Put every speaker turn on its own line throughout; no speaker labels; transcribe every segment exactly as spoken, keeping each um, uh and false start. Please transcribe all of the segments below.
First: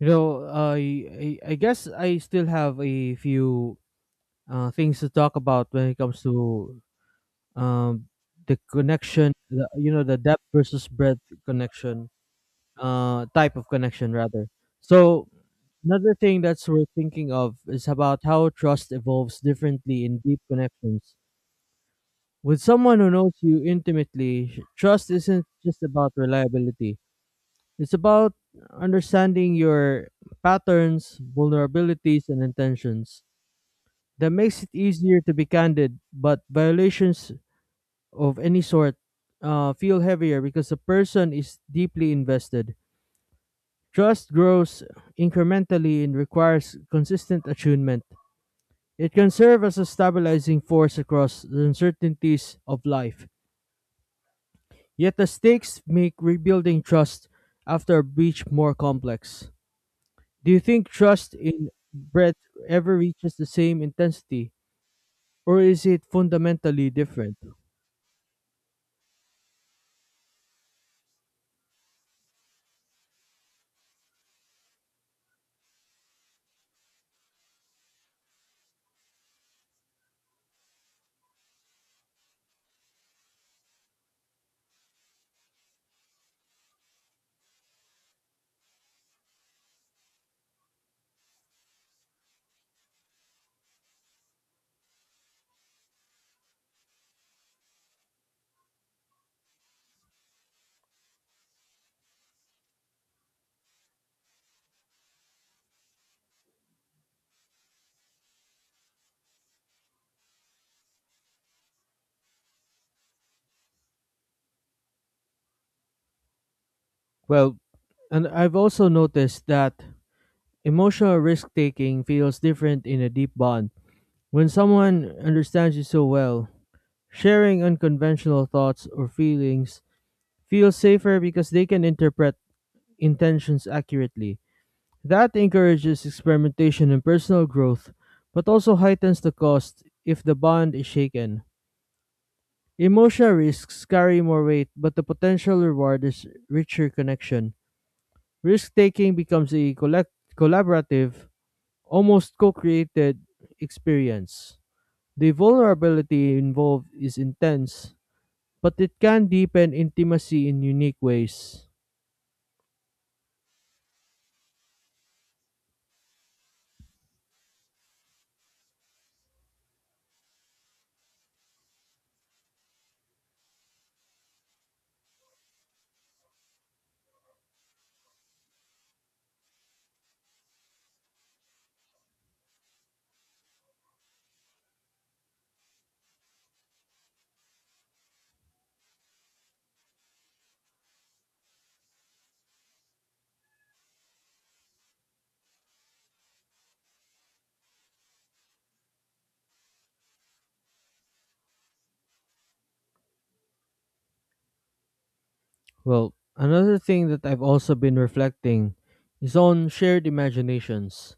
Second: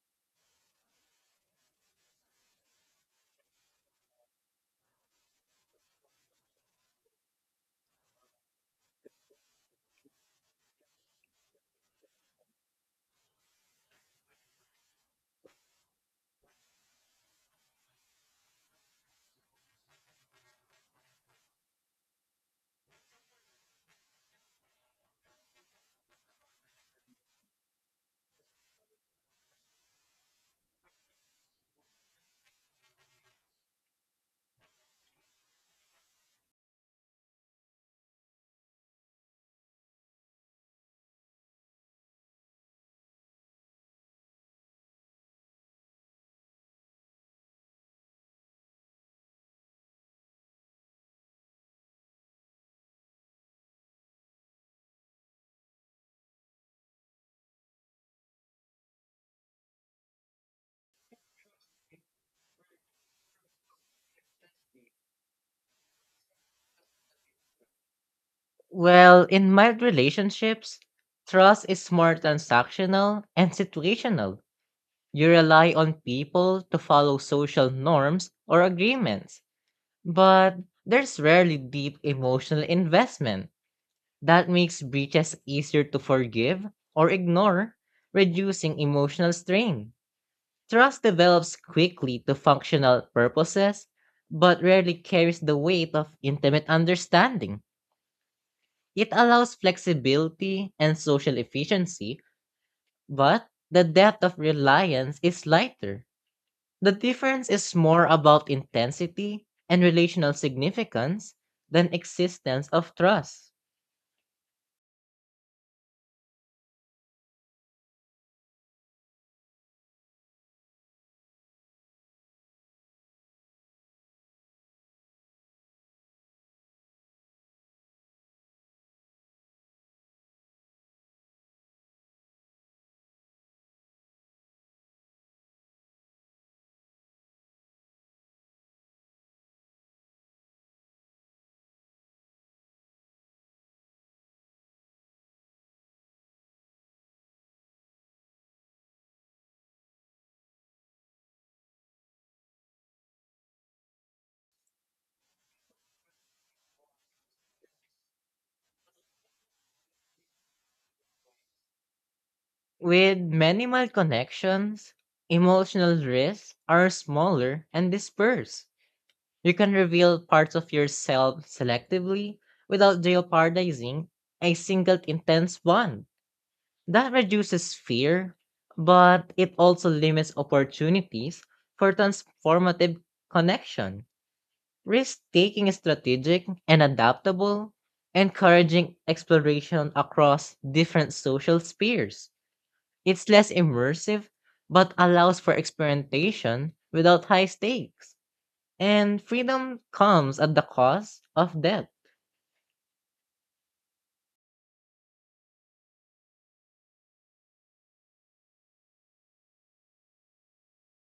You know, I I, I guess I still have a few uh, things to talk about when it comes to um, the connection, the, you know, the depth versus breadth connection, uh, type of connection rather. So another thing that's worth thinking of is about how trust evolves differently in deep connections. With someone who knows you intimately, trust isn't just about reliability. It's about understanding your patterns, vulnerabilities, and intentions. That makes it easier to be candid, but violations of any sort uh, feel heavier because the person is deeply invested. Trust grows incrementally and requires consistent attunement. It can serve as a stabilizing force across the uncertainties of life. Yet the stakes make rebuilding trust after a breach more complex. Do you think trust in breath ever reaches the same intensity, or is it fundamentally different?
Well, in mild relationships, trust is more transactional and situational. You rely on people to follow social norms or agreements, but there's rarely deep emotional investment. That makes breaches easier to forgive or ignore, reducing emotional strain. Trust develops quickly to functional purposes, but rarely carries the weight of intimate understanding. It allows flexibility and social efficiency, but the depth of reliance is lighter. The difference is more about intensity and relational significance than existence of trust.
Well, and I've also noticed that emotional risk taking feels different in a deep bond. When someone understands you so well, sharing unconventional thoughts or feelings feels safer because they can interpret intentions accurately. That encourages experimentation and personal growth, but also heightens the cost if the bond is shaken. Emotional risks carry more weight, but the potential reward is richer connection. Risk taking becomes a collect- collaborative, almost co created experience. The vulnerability involved is intense, but it can deepen intimacy in unique ways.
With minimal connections, emotional risks are smaller and dispersed. You can reveal parts of yourself selectively without jeopardizing a single intense bond. That reduces fear, but it also limits opportunities for transformative connection. Risk taking is strategic and adaptable, encouraging exploration across different social spheres. It's less immersive, but allows for experimentation without high stakes. And freedom comes at the cost of depth.
Well, another thing that I've also been reflecting is on shared imaginations.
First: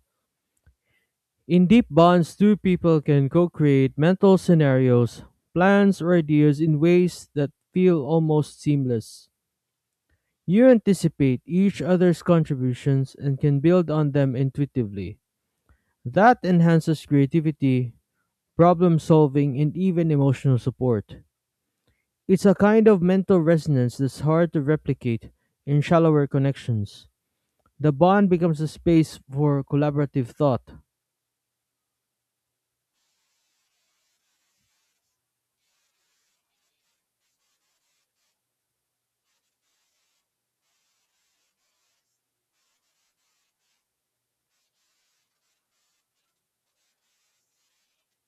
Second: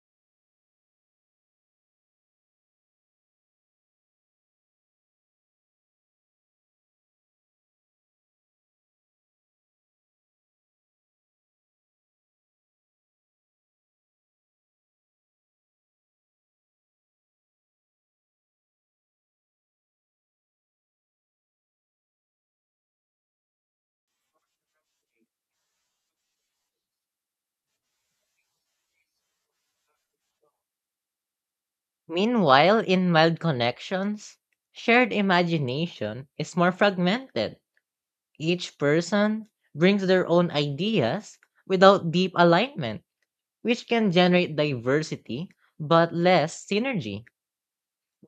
In deep bonds, two people can co create mental scenarios, plans, or ideas in ways that feel almost seamless. You anticipate each other's contributions and can build on them intuitively. That enhances creativity, problem solving, and even emotional support. It's a kind of mental resonance that's hard to replicate in shallower connections. The bond becomes a space for collaborative thought.
Meanwhile, in mild connections, shared imagination is more fragmented. Each person brings their own ideas without deep alignment, which can generate diversity but less synergy.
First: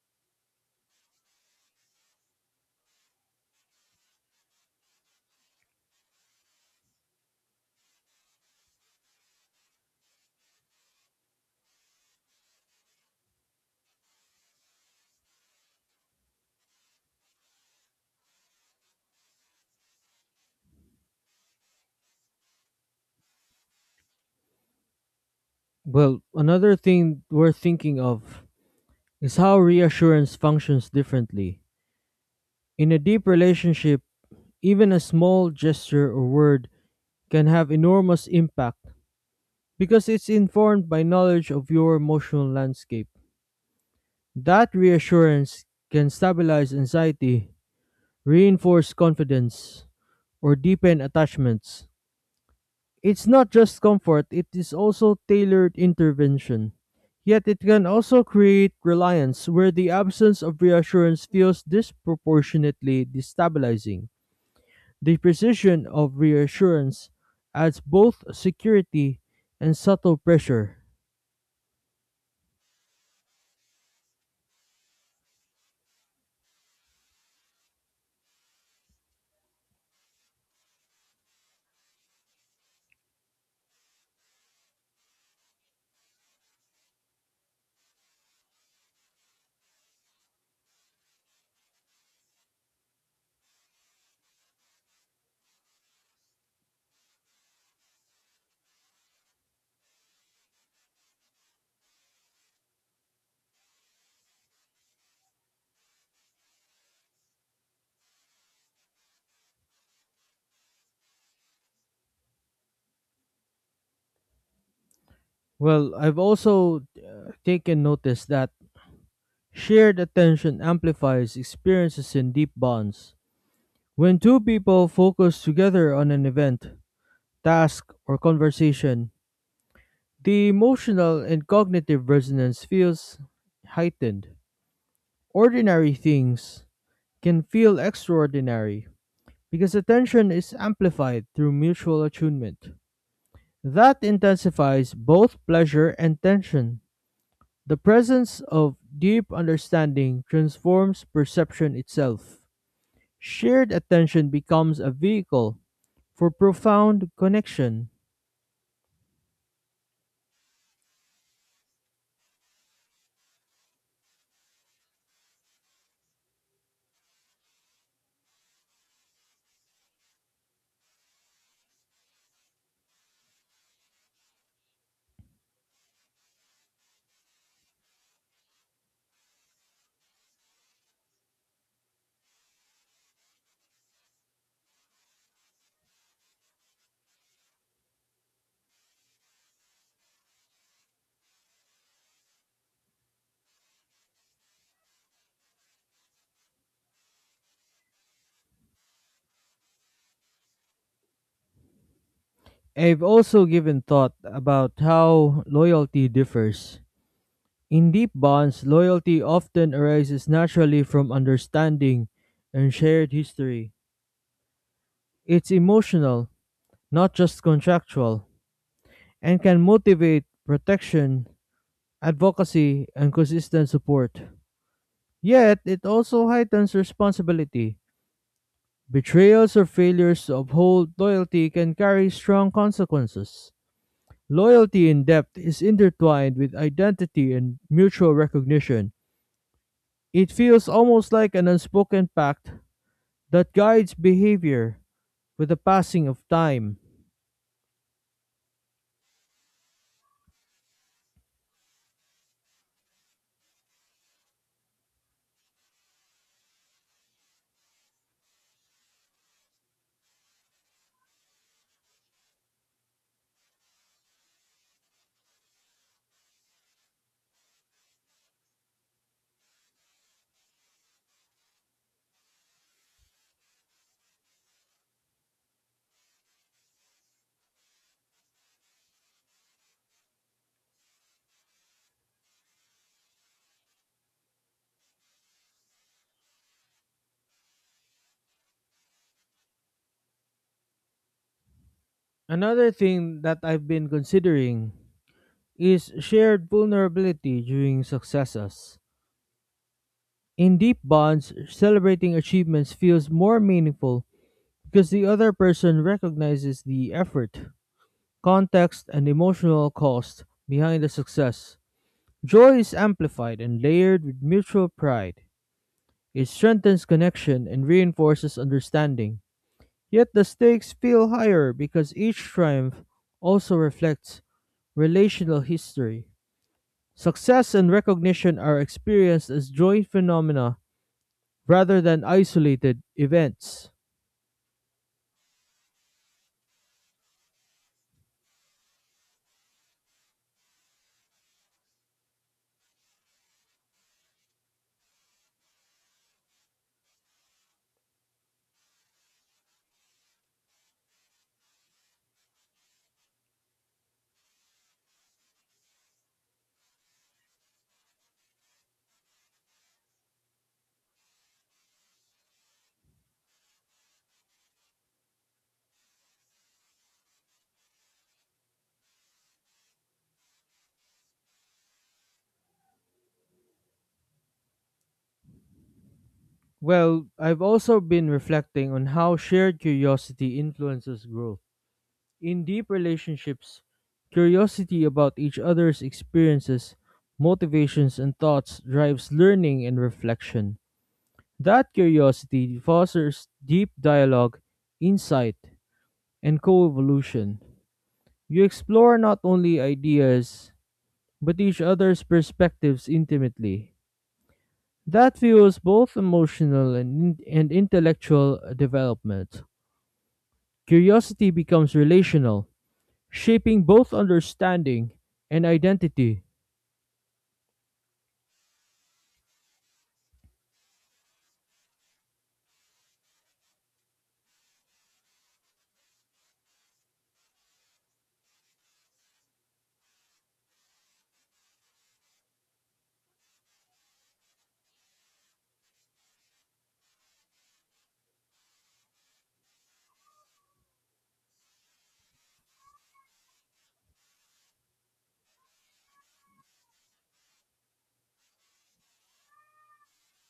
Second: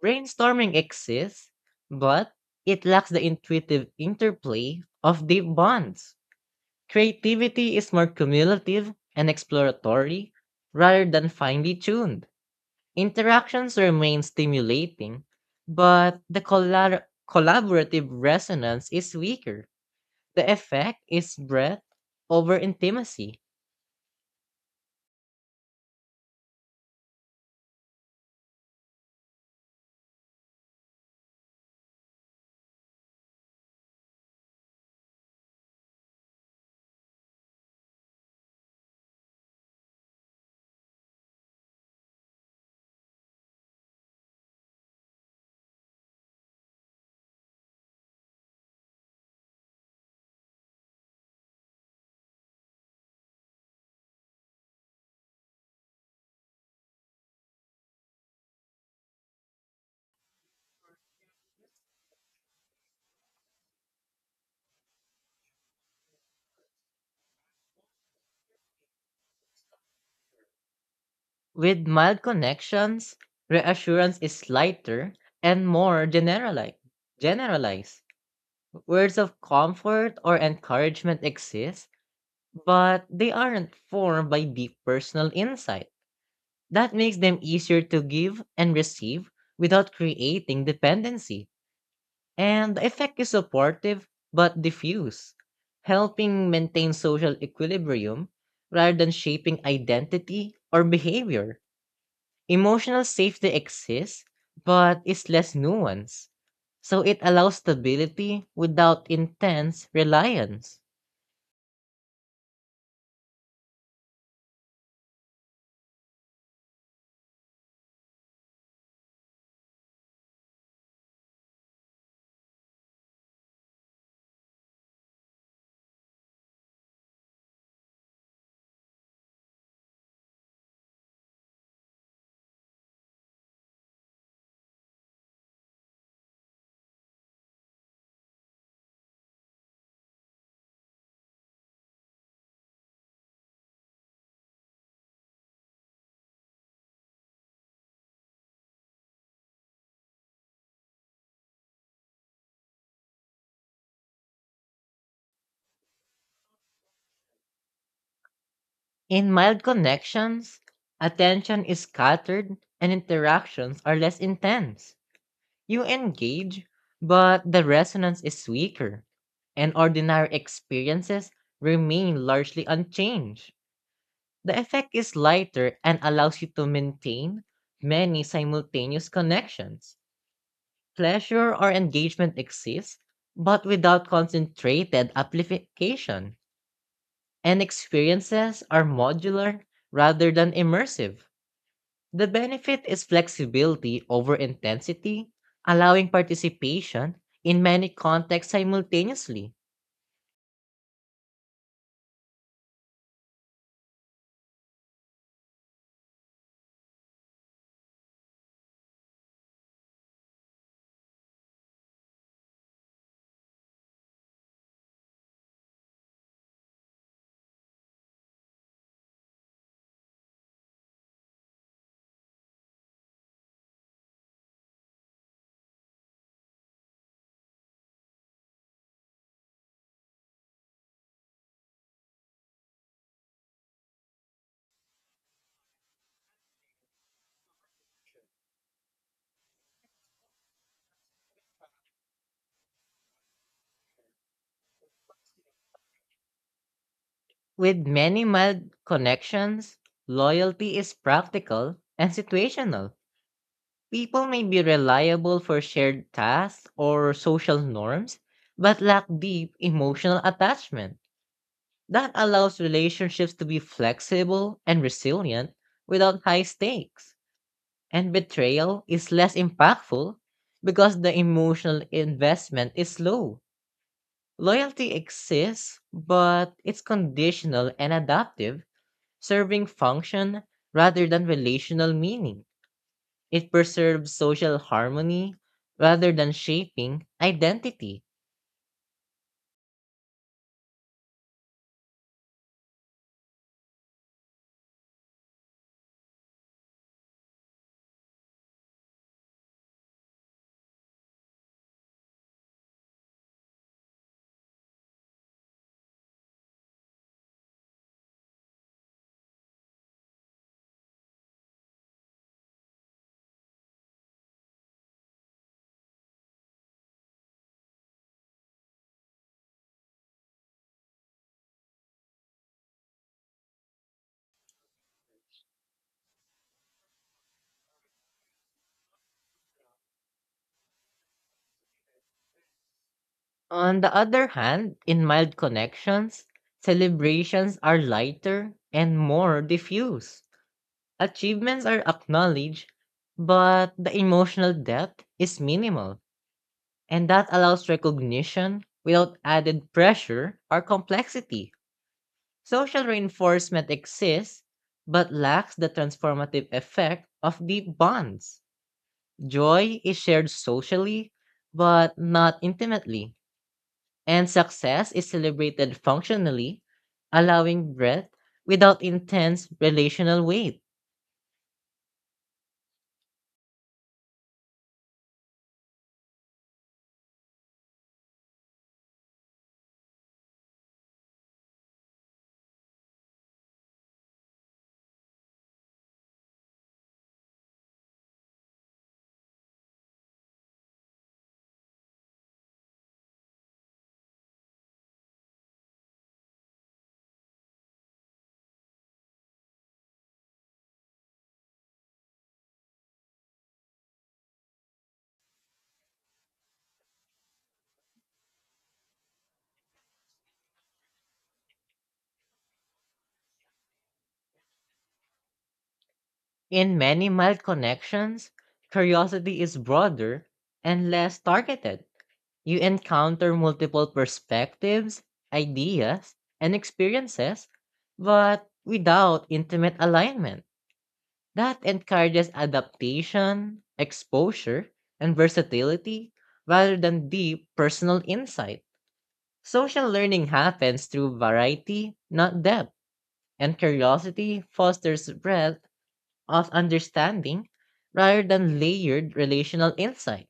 Brainstorming exists, but it lacks the intuitive interplay of deep bonds. Creativity is more cumulative and exploratory rather than finely tuned. Interactions remain stimulating, but the collab- collaborative resonance is weaker. The effect is breadth over intimacy.
Well, another thing worth thinking of is how reassurance functions differently. In a deep relationship, even a small gesture or word can have enormous impact because it's informed by knowledge of your emotional landscape. That reassurance can stabilize anxiety, reinforce confidence, or deepen attachments. It's not just comfort, it is also tailored intervention. Yet it can also create reliance where the absence of reassurance feels disproportionately destabilizing. The precision of reassurance adds both security and subtle pressure.
With mild connections, reassurance is lighter and more generalized. Generalized. Words of comfort or encouragement exist, but they aren't formed by deep personal insight. That makes them easier to give and receive without creating dependency. And the effect is supportive but diffuse, helping maintain social equilibrium rather than shaping identity or behavior. Emotional safety exists but is less nuanced, so it allows stability without intense reliance.
Well, I've also uh, taken notice that shared attention amplifies experiences in deep bonds. When two people focus together on an event, task, or conversation, the emotional and cognitive resonance feels heightened. Ordinary things can feel extraordinary because attention is amplified through mutual attunement. That intensifies both pleasure and tension. The presence of deep understanding transforms perception itself. Shared attention becomes a vehicle for profound connection.
In mild connections, attention is scattered and interactions are less intense. You engage, but the resonance is weaker, and ordinary experiences remain largely unchanged. The effect is lighter and allows you to maintain many simultaneous connections. Pleasure or engagement exists, but without concentrated amplification, and experiences are modular rather than immersive. The benefit is flexibility over intensity, allowing participation in many contexts simultaneously.
I've also given thought about how loyalty differs. In deep bonds, loyalty often arises naturally from understanding and shared history. It's emotional, not just contractual, and can motivate protection, advocacy, and consistent support. Yet, it also heightens responsibility. Betrayals or failures to uphold loyalty can carry strong consequences. Loyalty in depth is intertwined with identity and mutual recognition. It feels almost like an unspoken pact that guides behavior with the passing of time.
With many mild connections, loyalty is practical and situational. People may be reliable for shared tasks or social norms, but lack deep emotional attachment. That allows relationships to be flexible and resilient without high stakes. And betrayal is less impactful because the emotional investment is low. Loyalty exists, but it's conditional and adaptive, serving function rather than relational meaning. It preserves social harmony rather than shaping identity.
Another thing that I've been considering is shared vulnerability during successes. In deep bonds, celebrating achievements feels more meaningful because the other person recognizes the effort, context, and emotional cost behind the success. Joy is amplified and layered with mutual pride. It strengthens connection and reinforces understanding. Yet the stakes feel higher because each triumph also reflects relational history. Success and recognition are experienced as joint phenomena rather than isolated events.
On the other hand, in mild connections, celebrations are lighter and more diffuse. Achievements are acknowledged, but the emotional depth is minimal, and that allows recognition without added pressure or complexity. Social reinforcement exists, but lacks the transformative effect of deep bonds. Joy is shared socially, but not intimately, and success is celebrated functionally, allowing breadth without intense relational weight.
Well, I've also been reflecting on how shared curiosity influences growth. In deep relationships, curiosity about each other's experiences, motivations, and thoughts drives learning and reflection. That curiosity fosters deep dialogue, insight, and co evolution. You explore not only ideas, but each other's perspectives intimately. That fuels both emotional and, and intellectual development. Curiosity becomes relational, shaping both understanding and identity.
In many mild connections, curiosity is broader and less targeted. You encounter multiple perspectives, ideas, and experiences, but without intimate alignment. That encourages adaptation, exposure, and versatility rather than deep personal insight. Social learning happens through variety, not depth, and curiosity fosters breadth of understanding rather than layered relational insight.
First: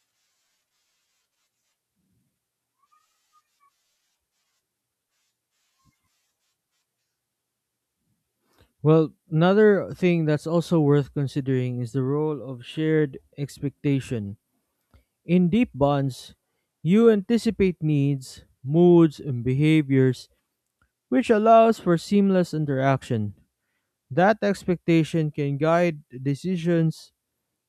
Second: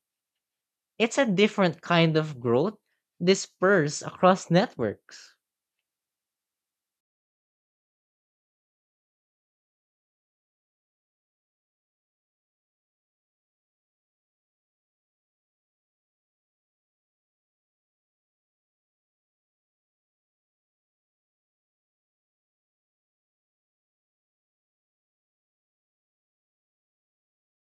It's a different kind of growth dispersed across networks.
Well, another thing that's also worth considering is the role of shared expectation. In deep bonds, you anticipate needs, moods, and behaviors, which allows for seamless interaction. That expectation can guide decisions,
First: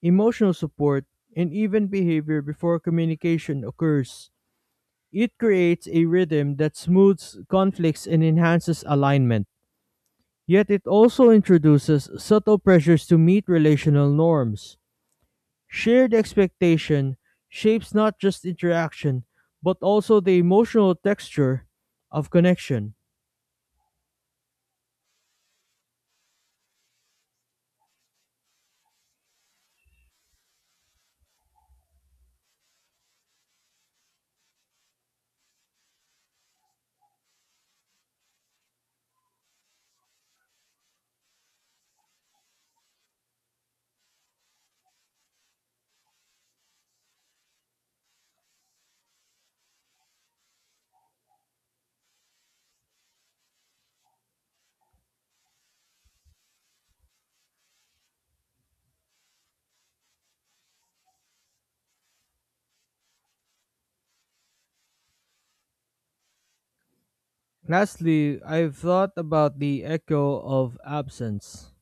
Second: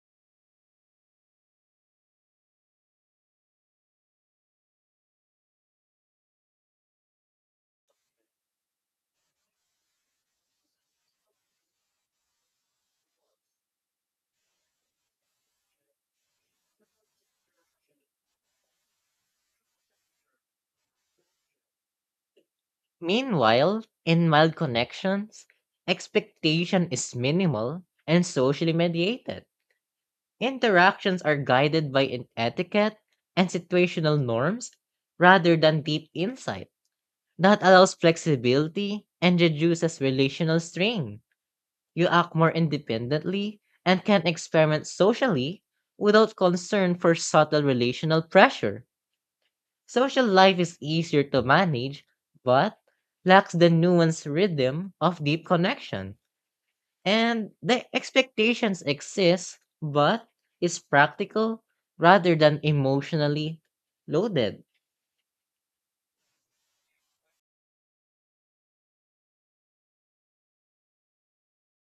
emotional support, and even behavior before communication occurs. It creates a rhythm that smooths conflicts and enhances alignment. Yet it also introduces subtle pressures to meet relational norms. Shared expectation shapes not just interaction, but also the emotional texture of connection.
Meanwhile, in mild connections, expectation is minimal and socially mediated. Interactions are guided by an etiquette and situational norms rather than deep insight. That allows flexibility and reduces relational strain. You act more independently and can experiment socially without concern for subtle relational pressure. Social life is easier to manage, but lacks the nuanced rhythm of deep connection. And the expectations exist, but is practical rather than emotionally loaded.
Lastly, I've thought about the echo of absence.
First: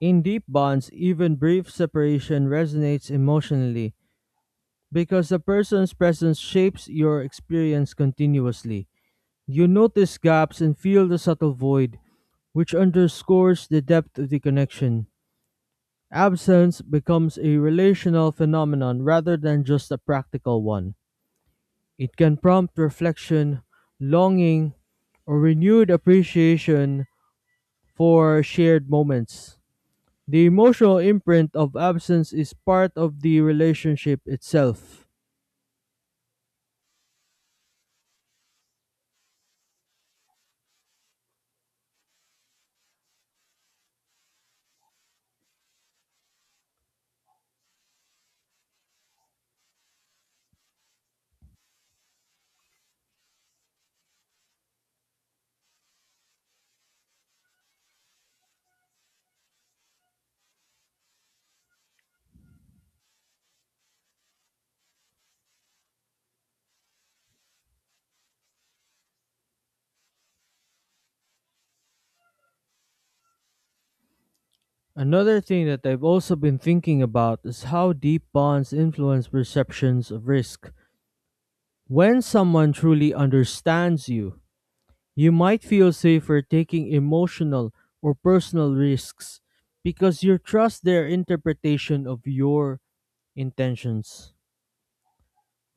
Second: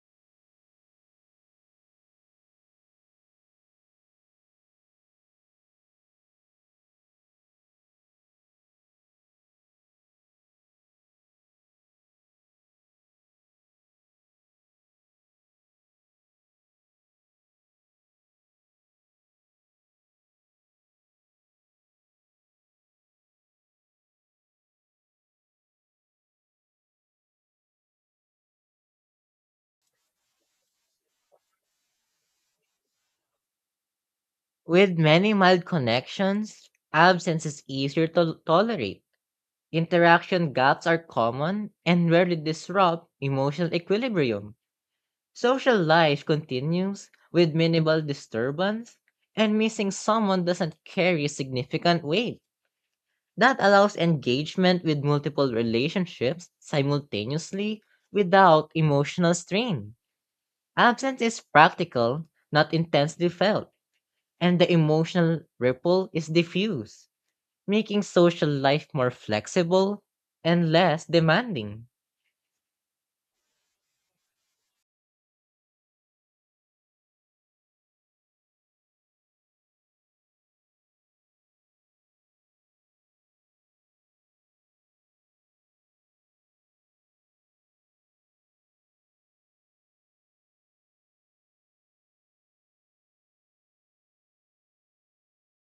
In deep bonds, even brief separation resonates emotionally because the person's presence shapes your experience continuously. You notice gaps and feel the subtle void, which underscores the depth of the connection. Absence becomes a relational phenomenon rather than just a practical one. It can prompt reflection, longing, or renewed appreciation for shared moments. The emotional imprint of absence is part of the relationship
With
itself.
many mild connections, absence is easier to tolerate. Interaction gaps are common and rarely disrupt emotional equilibrium. Social life continues with minimal disturbance, and missing someone doesn't carry significant weight. That allows engagement with multiple relationships simultaneously without emotional strain. Absence is practical, not intensely felt, and the emotional ripple is diffuse, making social life more flexible and less demanding.
Another thing that I've also been thinking about is how deep bonds influence perceptions of risk. When someone truly understands you, you might feel safer taking emotional or personal risks because you trust their interpretation of your intentions.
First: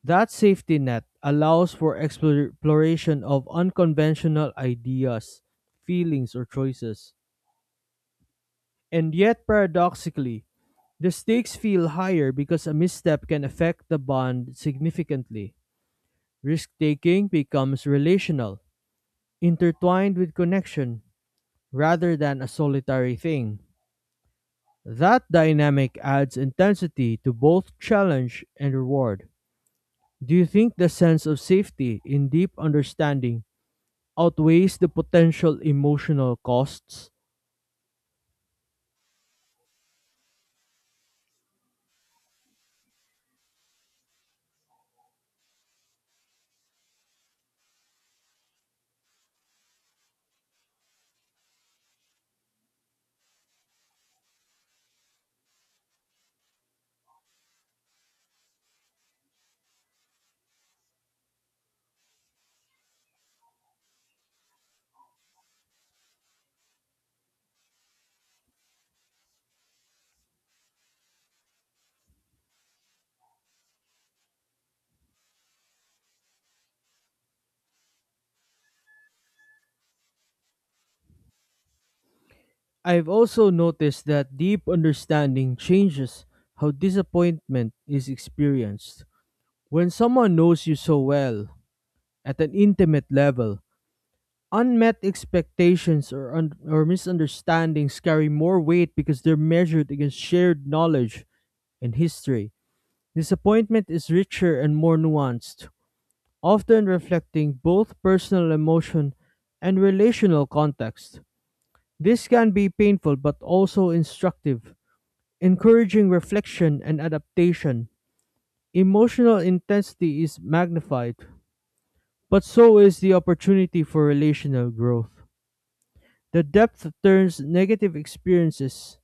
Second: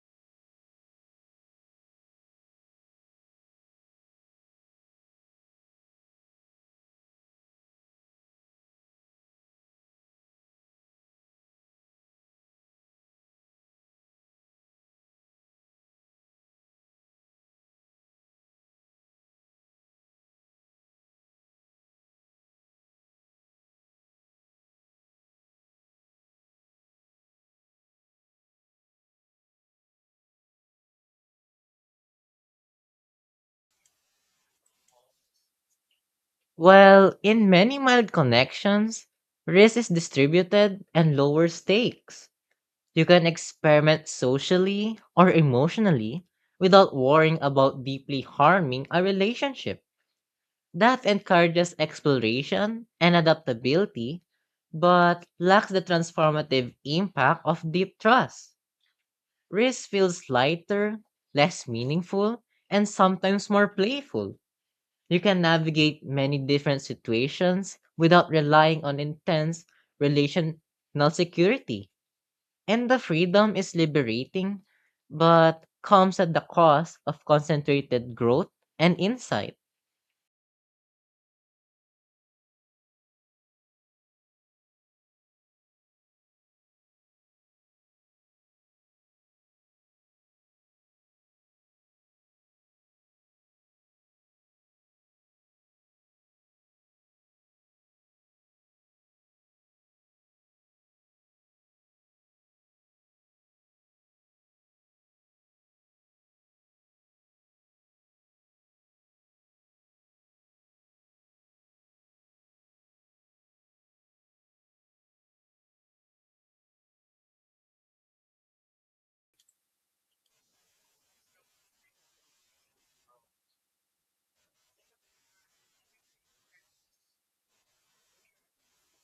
That safety net allows for explor- exploration of unconventional ideas, feelings, or choices. And yet, paradoxically, the stakes feel higher because a misstep can affect the bond significantly. Risk taking becomes relational, intertwined with connection, rather than a solitary thing. That dynamic adds intensity to both challenge and reward. Do you think the sense of safety in deep understanding outweighs the potential emotional costs?
Well, in many mild connections, risk is distributed and lower stakes. You can experiment socially or emotionally without worrying about deeply harming a relationship. That encourages exploration and adaptability, but lacks the transformative impact of deep trust. Risk feels lighter, less meaningful, and sometimes more playful. You can navigate many different situations without relying on intense relational security. And the freedom is liberating, but comes at the cost of concentrated growth and insight.
I've also noticed that deep understanding changes how disappointment is experienced. When someone knows you so well, at an intimate level, unmet expectations or, un- or misunderstandings carry more weight because they're measured against shared knowledge and history. Disappointment is richer and more nuanced, often reflecting both personal emotion and relational context. This can be painful but also instructive, encouraging reflection and adaptation. Emotional intensity is magnified, but so is the opportunity for relational growth. The depth turns negative experiences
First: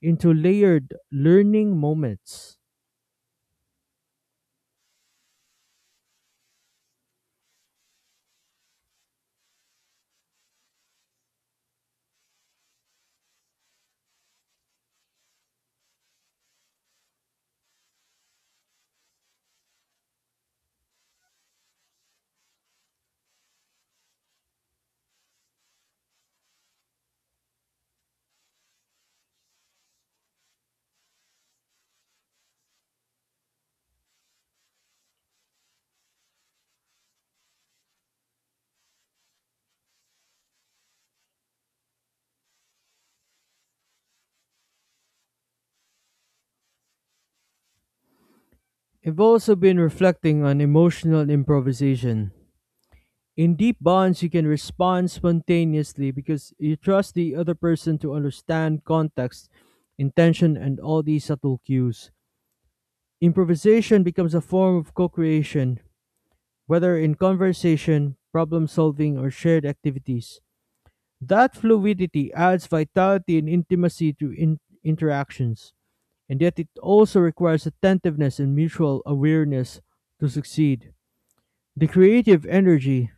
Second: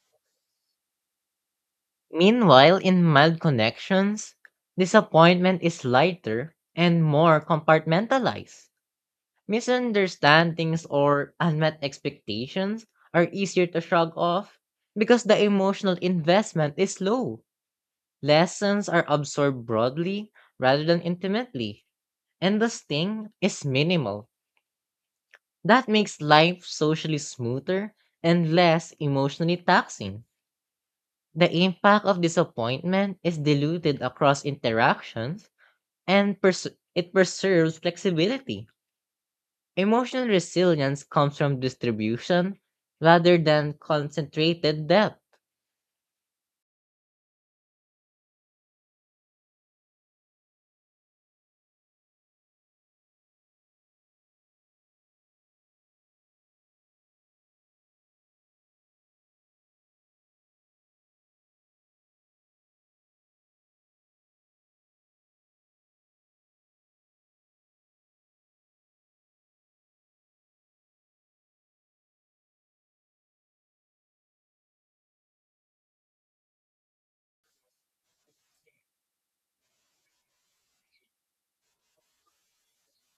into layered learning moments.
Meanwhile, in mild connections, disappointment is lighter and more compartmentalized. Misunderstandings or unmet expectations are easier to shrug off because the emotional investment is low. Lessons are absorbed broadly rather than intimately, and the sting is minimal. That makes life socially smoother and less emotionally taxing. The impact of disappointment is diluted across interactions and pers- it preserves flexibility. Emotional resilience comes from distribution rather than concentrated depth.
I've also been reflecting on emotional improvisation. In deep bonds, you can respond spontaneously because you trust the other person to understand context, intention, and all these subtle cues. Improvisation becomes a form of co creation, whether in conversation, problem solving, or shared activities. That fluidity adds vitality and intimacy to in- interactions, and yet it also requires attentiveness and mutual awareness to succeed. The creative energy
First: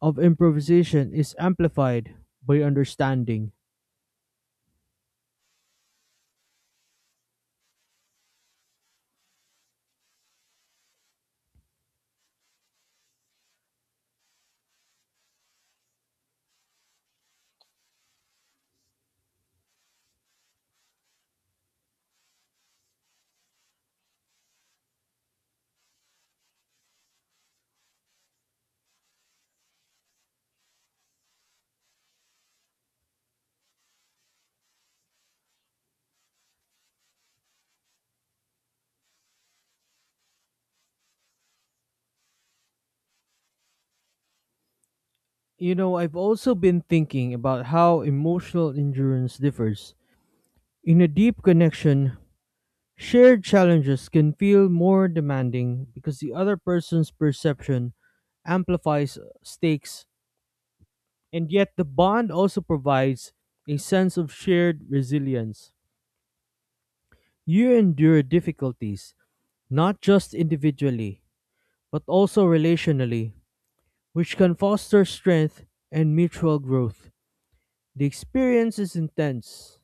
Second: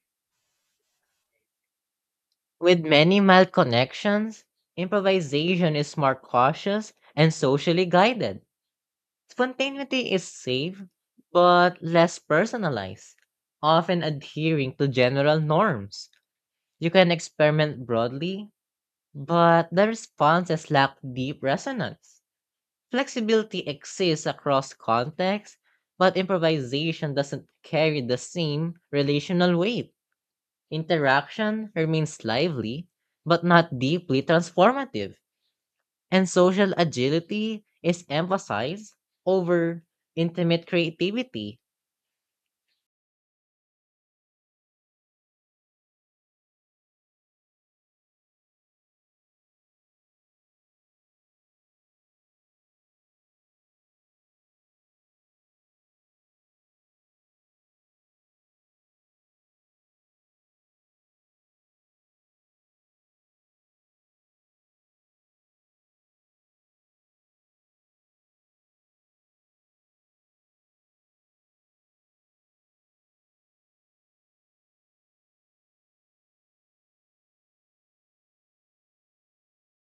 of improvisation is amplified by
With many
understanding.
mild connections, improvisation is more cautious and socially guided. Spontaneity is safe, but less personalized, often adhering to general norms. You can experiment broadly, but the responses lack deep resonance. Flexibility exists across contexts, but improvisation doesn't carry the same relational weight. Interaction remains lively, but not deeply transformative. And social agility is emphasized over intimate creativity.
You know, I've also been thinking about how emotional endurance differs. In a deep connection, shared challenges can feel more demanding because the other person's perception amplifies stakes, and yet the bond also provides a sense of shared resilience. You endure difficulties, not just individually, but also relationally, which can foster strength and mutual growth. The experience is intense,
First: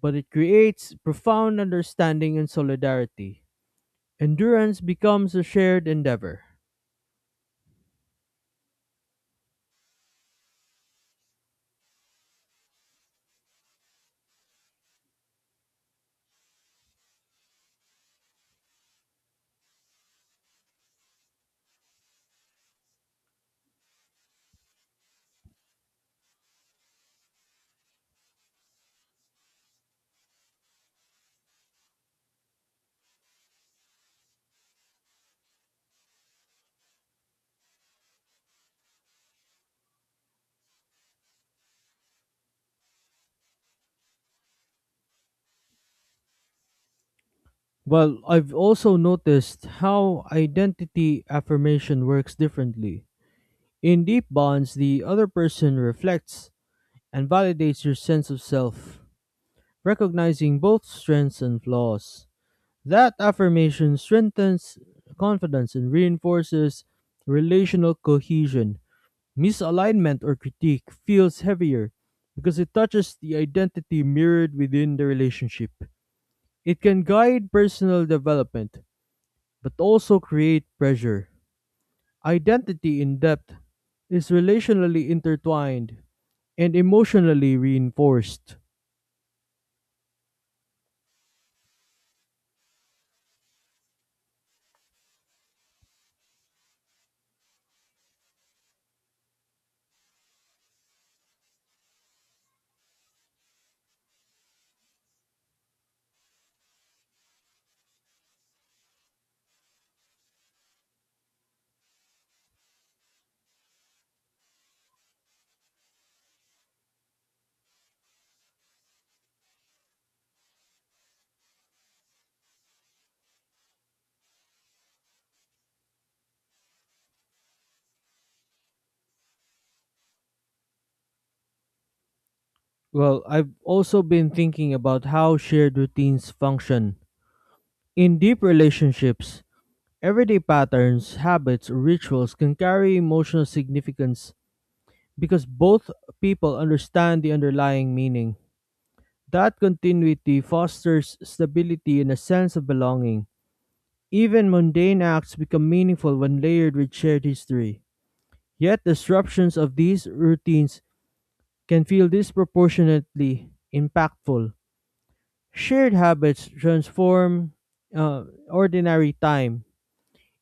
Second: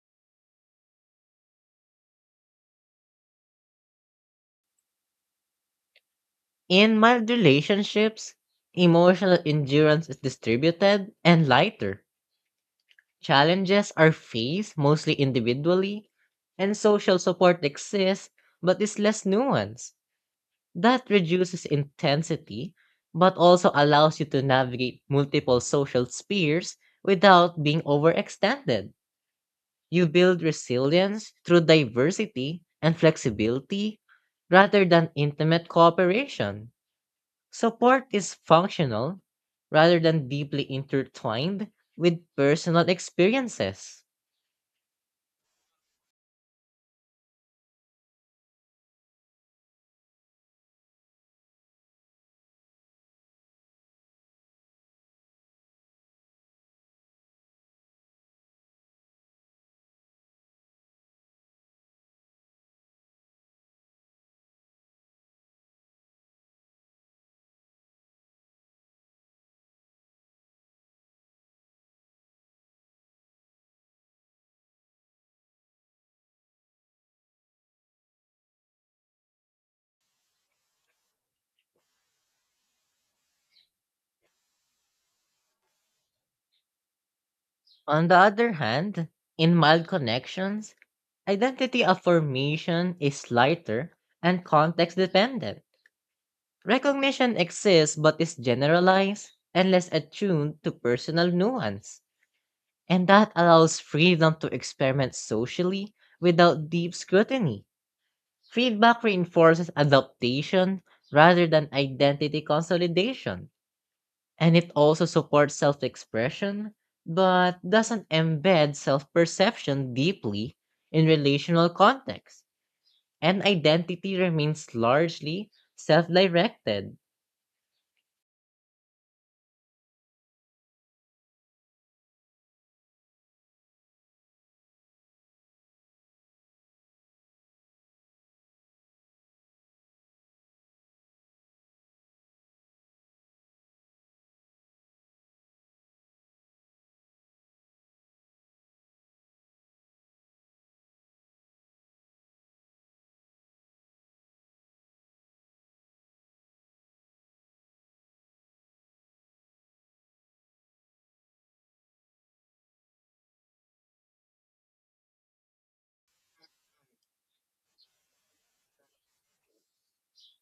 but it creates profound understanding and solidarity. Endurance becomes a shared endeavor.
In mild relationships, emotional endurance is distributed and lighter. Challenges are faced mostly individually, and social support exists but is less nuanced. That reduces intensity but also allows you to navigate multiple social spheres without being overextended. You build resilience through diversity and flexibility rather than intimate cooperation. Support is functional rather than deeply intertwined with personal experiences.
Well, I've also noticed how identity affirmation works differently. In deep bonds, the other person reflects and validates your sense of self, recognizing both strengths and flaws. That affirmation strengthens confidence and reinforces relational cohesion. Misalignment or critique feels heavier because it touches the identity mirrored within the relationship. It can guide personal development, but also create pressure. Identity in depth is relationally intertwined and emotionally
On the other
reinforced.
hand, in mild connections, identity affirmation is lighter and context dependent. Recognition exists but is generalized and less attuned to personal nuance. And that allows freedom to experiment socially without deep scrutiny. Feedback reinforces adaptation rather than identity consolidation. And it also supports self expression, but doesn't embed self perception deeply in relational context. And identity remains largely self directed.
Well, I've also been thinking about how shared routines function. In deep relationships, everyday patterns, habits, rituals can carry emotional significance because both people understand the underlying meaning. That continuity fosters stability and a sense of belonging. Even mundane acts become meaningful when layered with shared history. Yet, disruptions of these routines can feel disproportionately impactful. Shared habits transform uh, ordinary time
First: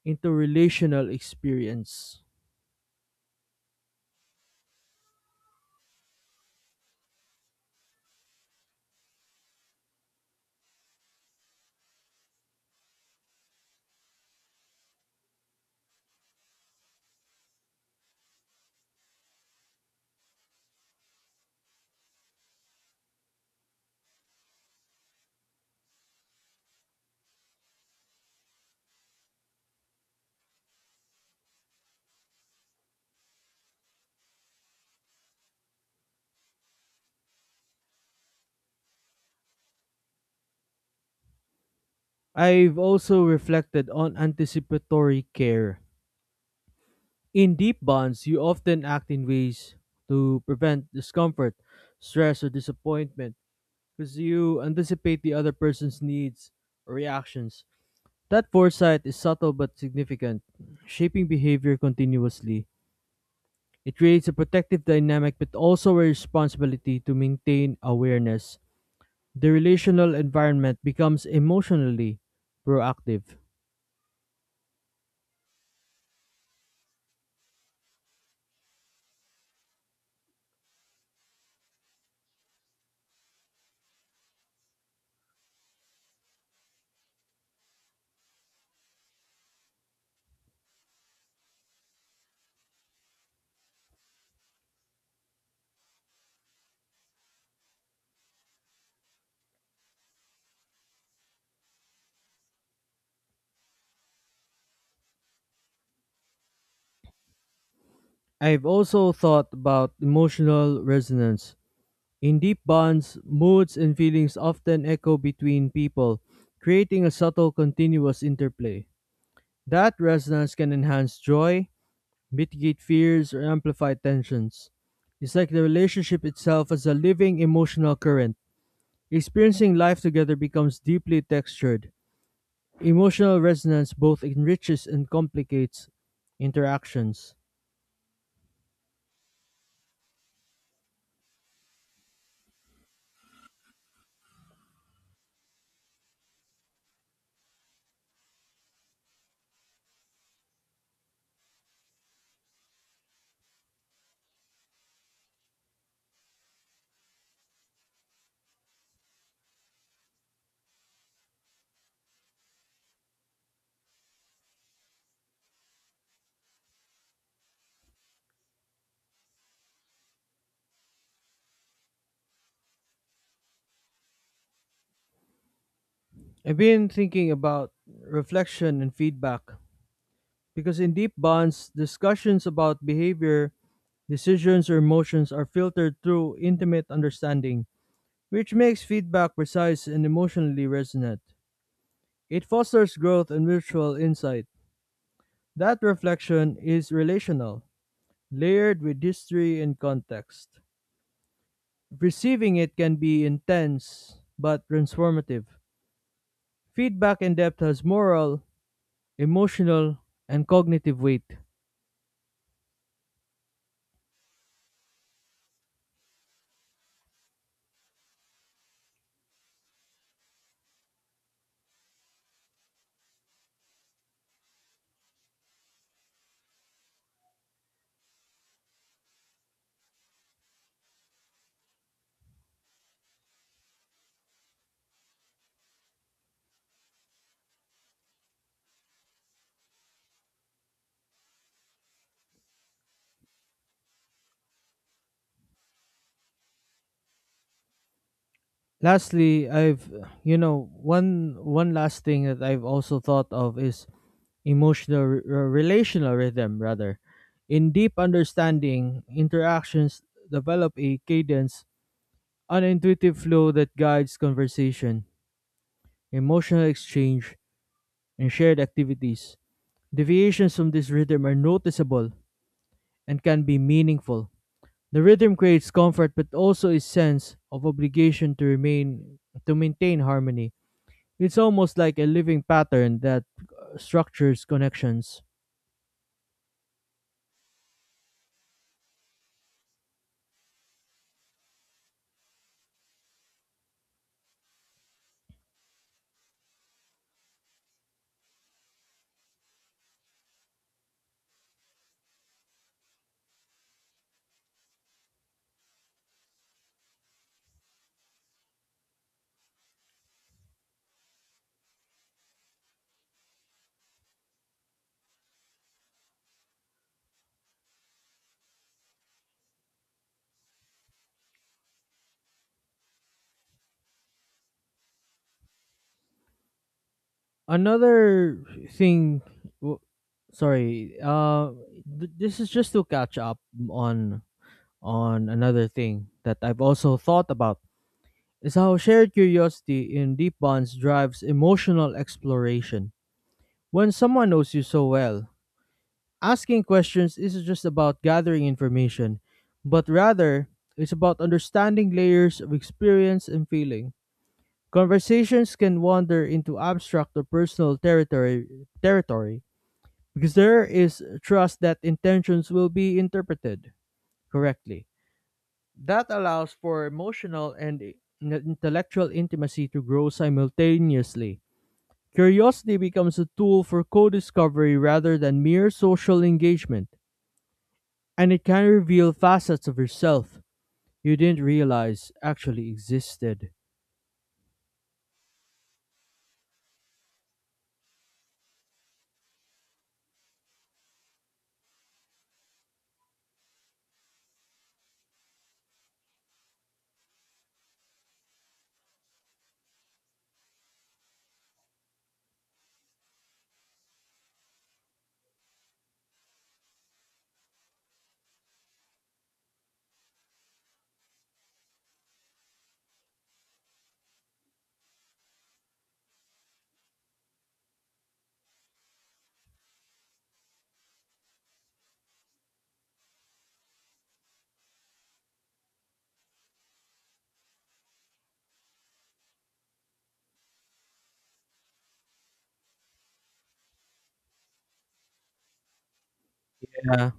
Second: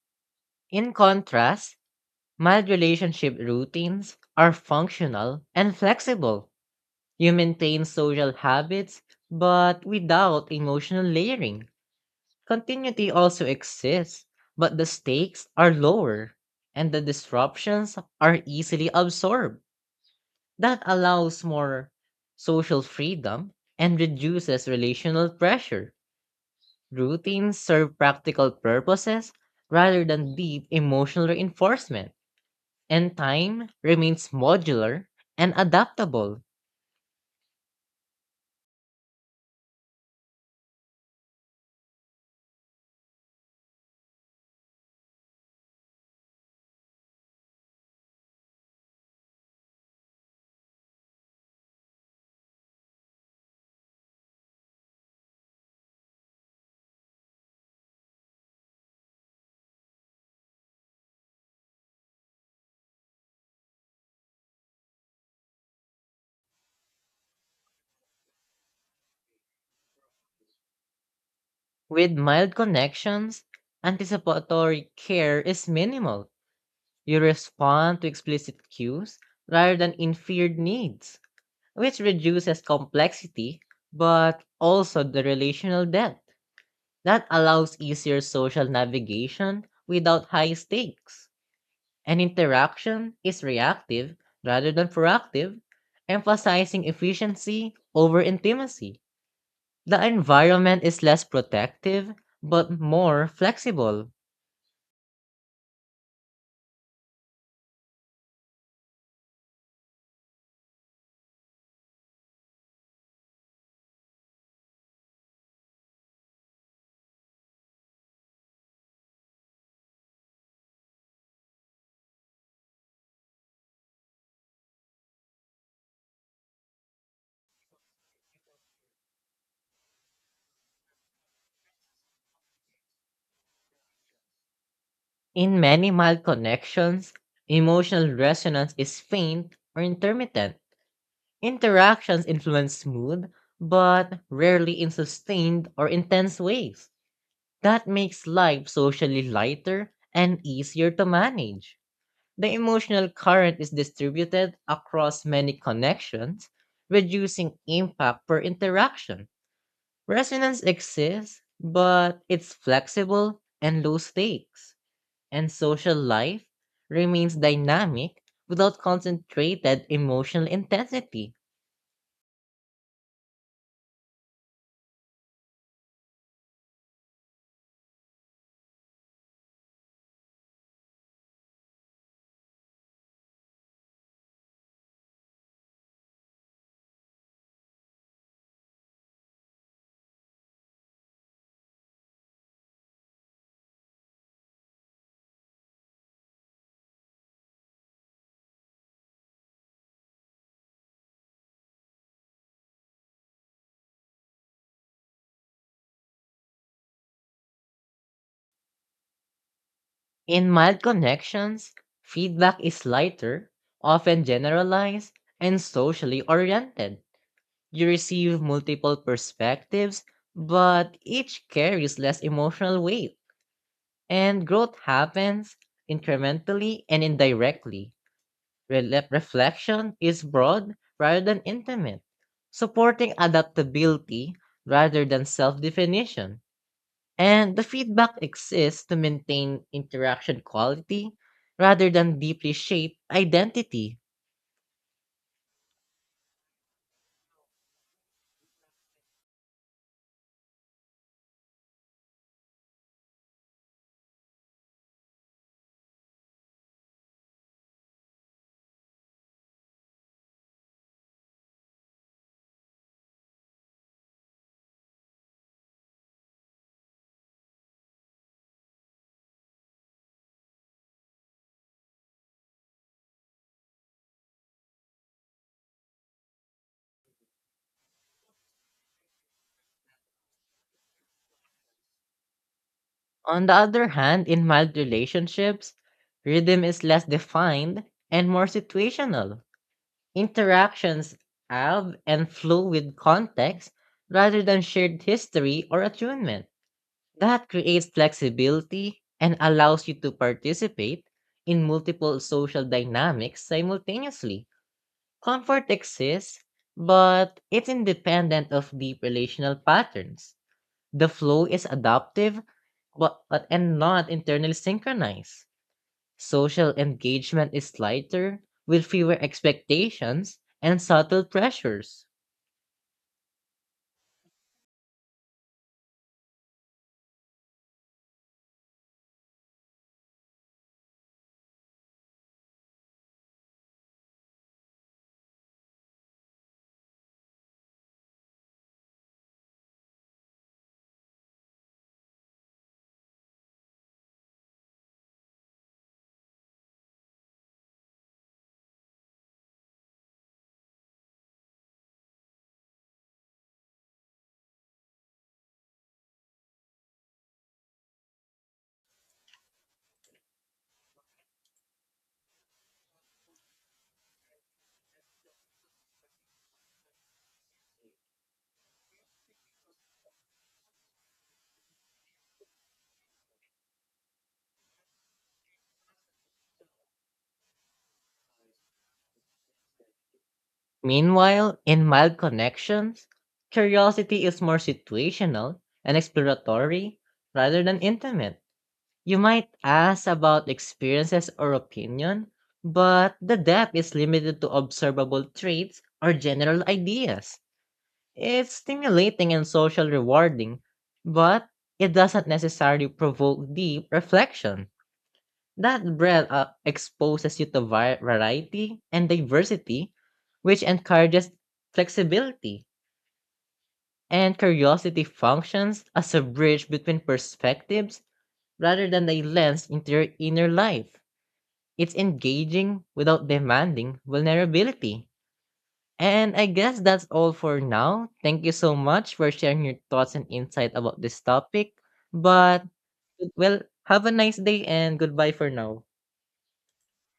into
In
relational
contrast,
experience.
mild relationship routines are functional and flexible. You maintain social habits, but without emotional layering. Continuity also exists, but the stakes are lower and the disruptions are easily absorbed. That allows more social freedom and reduces relational pressure. Routines serve practical purposes rather than deep emotional reinforcement, and time remains modular and adaptable.
I've also reflected on anticipatory care. In deep bonds, you often act in ways to prevent discomfort, stress, or disappointment because you anticipate the other person's needs or reactions. That foresight is subtle but significant, shaping behavior continuously. It creates a protective dynamic but also a responsibility to maintain awareness. The relational environment becomes
With
emotionally
mild
proactive.
connections, anticipatory care is minimal. You respond to explicit cues rather than inferred needs, which reduces complexity but also the relational depth. That allows easier social navigation without high stakes. And interaction is reactive rather than proactive, emphasizing efficiency over intimacy. The environment is less protective but more flexible.
I've also thought about emotional resonance. In deep bonds, moods and feelings often echo between people, creating a subtle continuous interplay. That resonance can enhance joy, mitigate fears, or amplify tensions. It's like the relationship itself as a living emotional current. Experiencing life together becomes deeply textured. Emotional resonance both enriches and
In
complicates
many mild connections,
interactions.
emotional resonance is faint or intermittent. Interactions influence mood, but rarely in sustained or intense ways. That makes life socially lighter and easier to manage. The emotional current is distributed across many connections, reducing impact per interaction. Resonance exists, but it's flexible and low stakes, and social life remains dynamic without concentrated emotional intensity.
I've been thinking about reflection and feedback because in deep bonds, discussions about behavior, decisions, or emotions are filtered through intimate understanding, which makes feedback precise and emotionally resonant. It fosters growth and mutual insight. That reflection is relational, layered with history and context. Receiving it can be intense but transformative. Feedback in depth has moral, emotional, and
In mild
cognitive weight.
connections, feedback is lighter, often generalized, and socially oriented. You receive multiple perspectives, but each carries less emotional weight, and growth happens incrementally and indirectly. Rele- reflection is broad rather than intimate, supporting adaptability rather than self definition. And the feedback exists to maintain interaction quality rather than deeply shape identity.
Lastly, I've, you know, one one last thing that I've also thought of is emotional r- r- relational rhythm rather. In deep understanding, interactions develop a cadence, an intuitive flow that guides conversation, emotional exchange, and shared activities. Deviations from this rhythm are noticeable and can be meaningful. The rhythm creates comfort but also a sense of obligation to remain to maintain harmony. It's almost like a living pattern that
On the
uh,
other hand, in
structures
mild
connections.
relationships, rhythm is less defined and more situational. Interactions have and flow with context rather than shared history or attunement. That creates flexibility and allows you to participate in multiple social dynamics simultaneously. Comfort exists, but it's independent of deep relational patterns. The flow is adaptive but, but and not internally synchronized. Social engagement is lighter with fewer expectations and subtle pressures.
Another thing w- sorry, uh th- This is just to catch up on on another thing that I've also thought about, is how shared curiosity in deep bonds drives emotional exploration. When someone knows you so well, asking questions isn't just about gathering information, but rather, it's about understanding layers of experience and feeling. Conversations can wander into abstract or personal territory, territory because there is trust that intentions will be interpreted correctly. That allows for emotional and i- n- intellectual intimacy to grow simultaneously. Curiosity becomes a tool for co discovery rather than mere social engagement. And it can reveal facets of yourself you didn't
Meanwhile, in
realize
mild
actually
connections,
existed.
curiosity is more situational and exploratory rather than intimate. You might ask about experiences or opinion, but the depth is limited to observable traits or general ideas. It's stimulating and social rewarding, but it doesn't necessarily provoke deep reflection. That breadth uh, exposes you to var- variety and diversity, which encourages flexibility. And curiosity functions as a bridge between perspectives rather than a lens into your inner life. It's engaging without demanding vulnerability. And I guess that's all for now. Thank you so much for sharing your thoughts and insight about this topic. But, well, have a nice day and goodbye for now.
Yeah.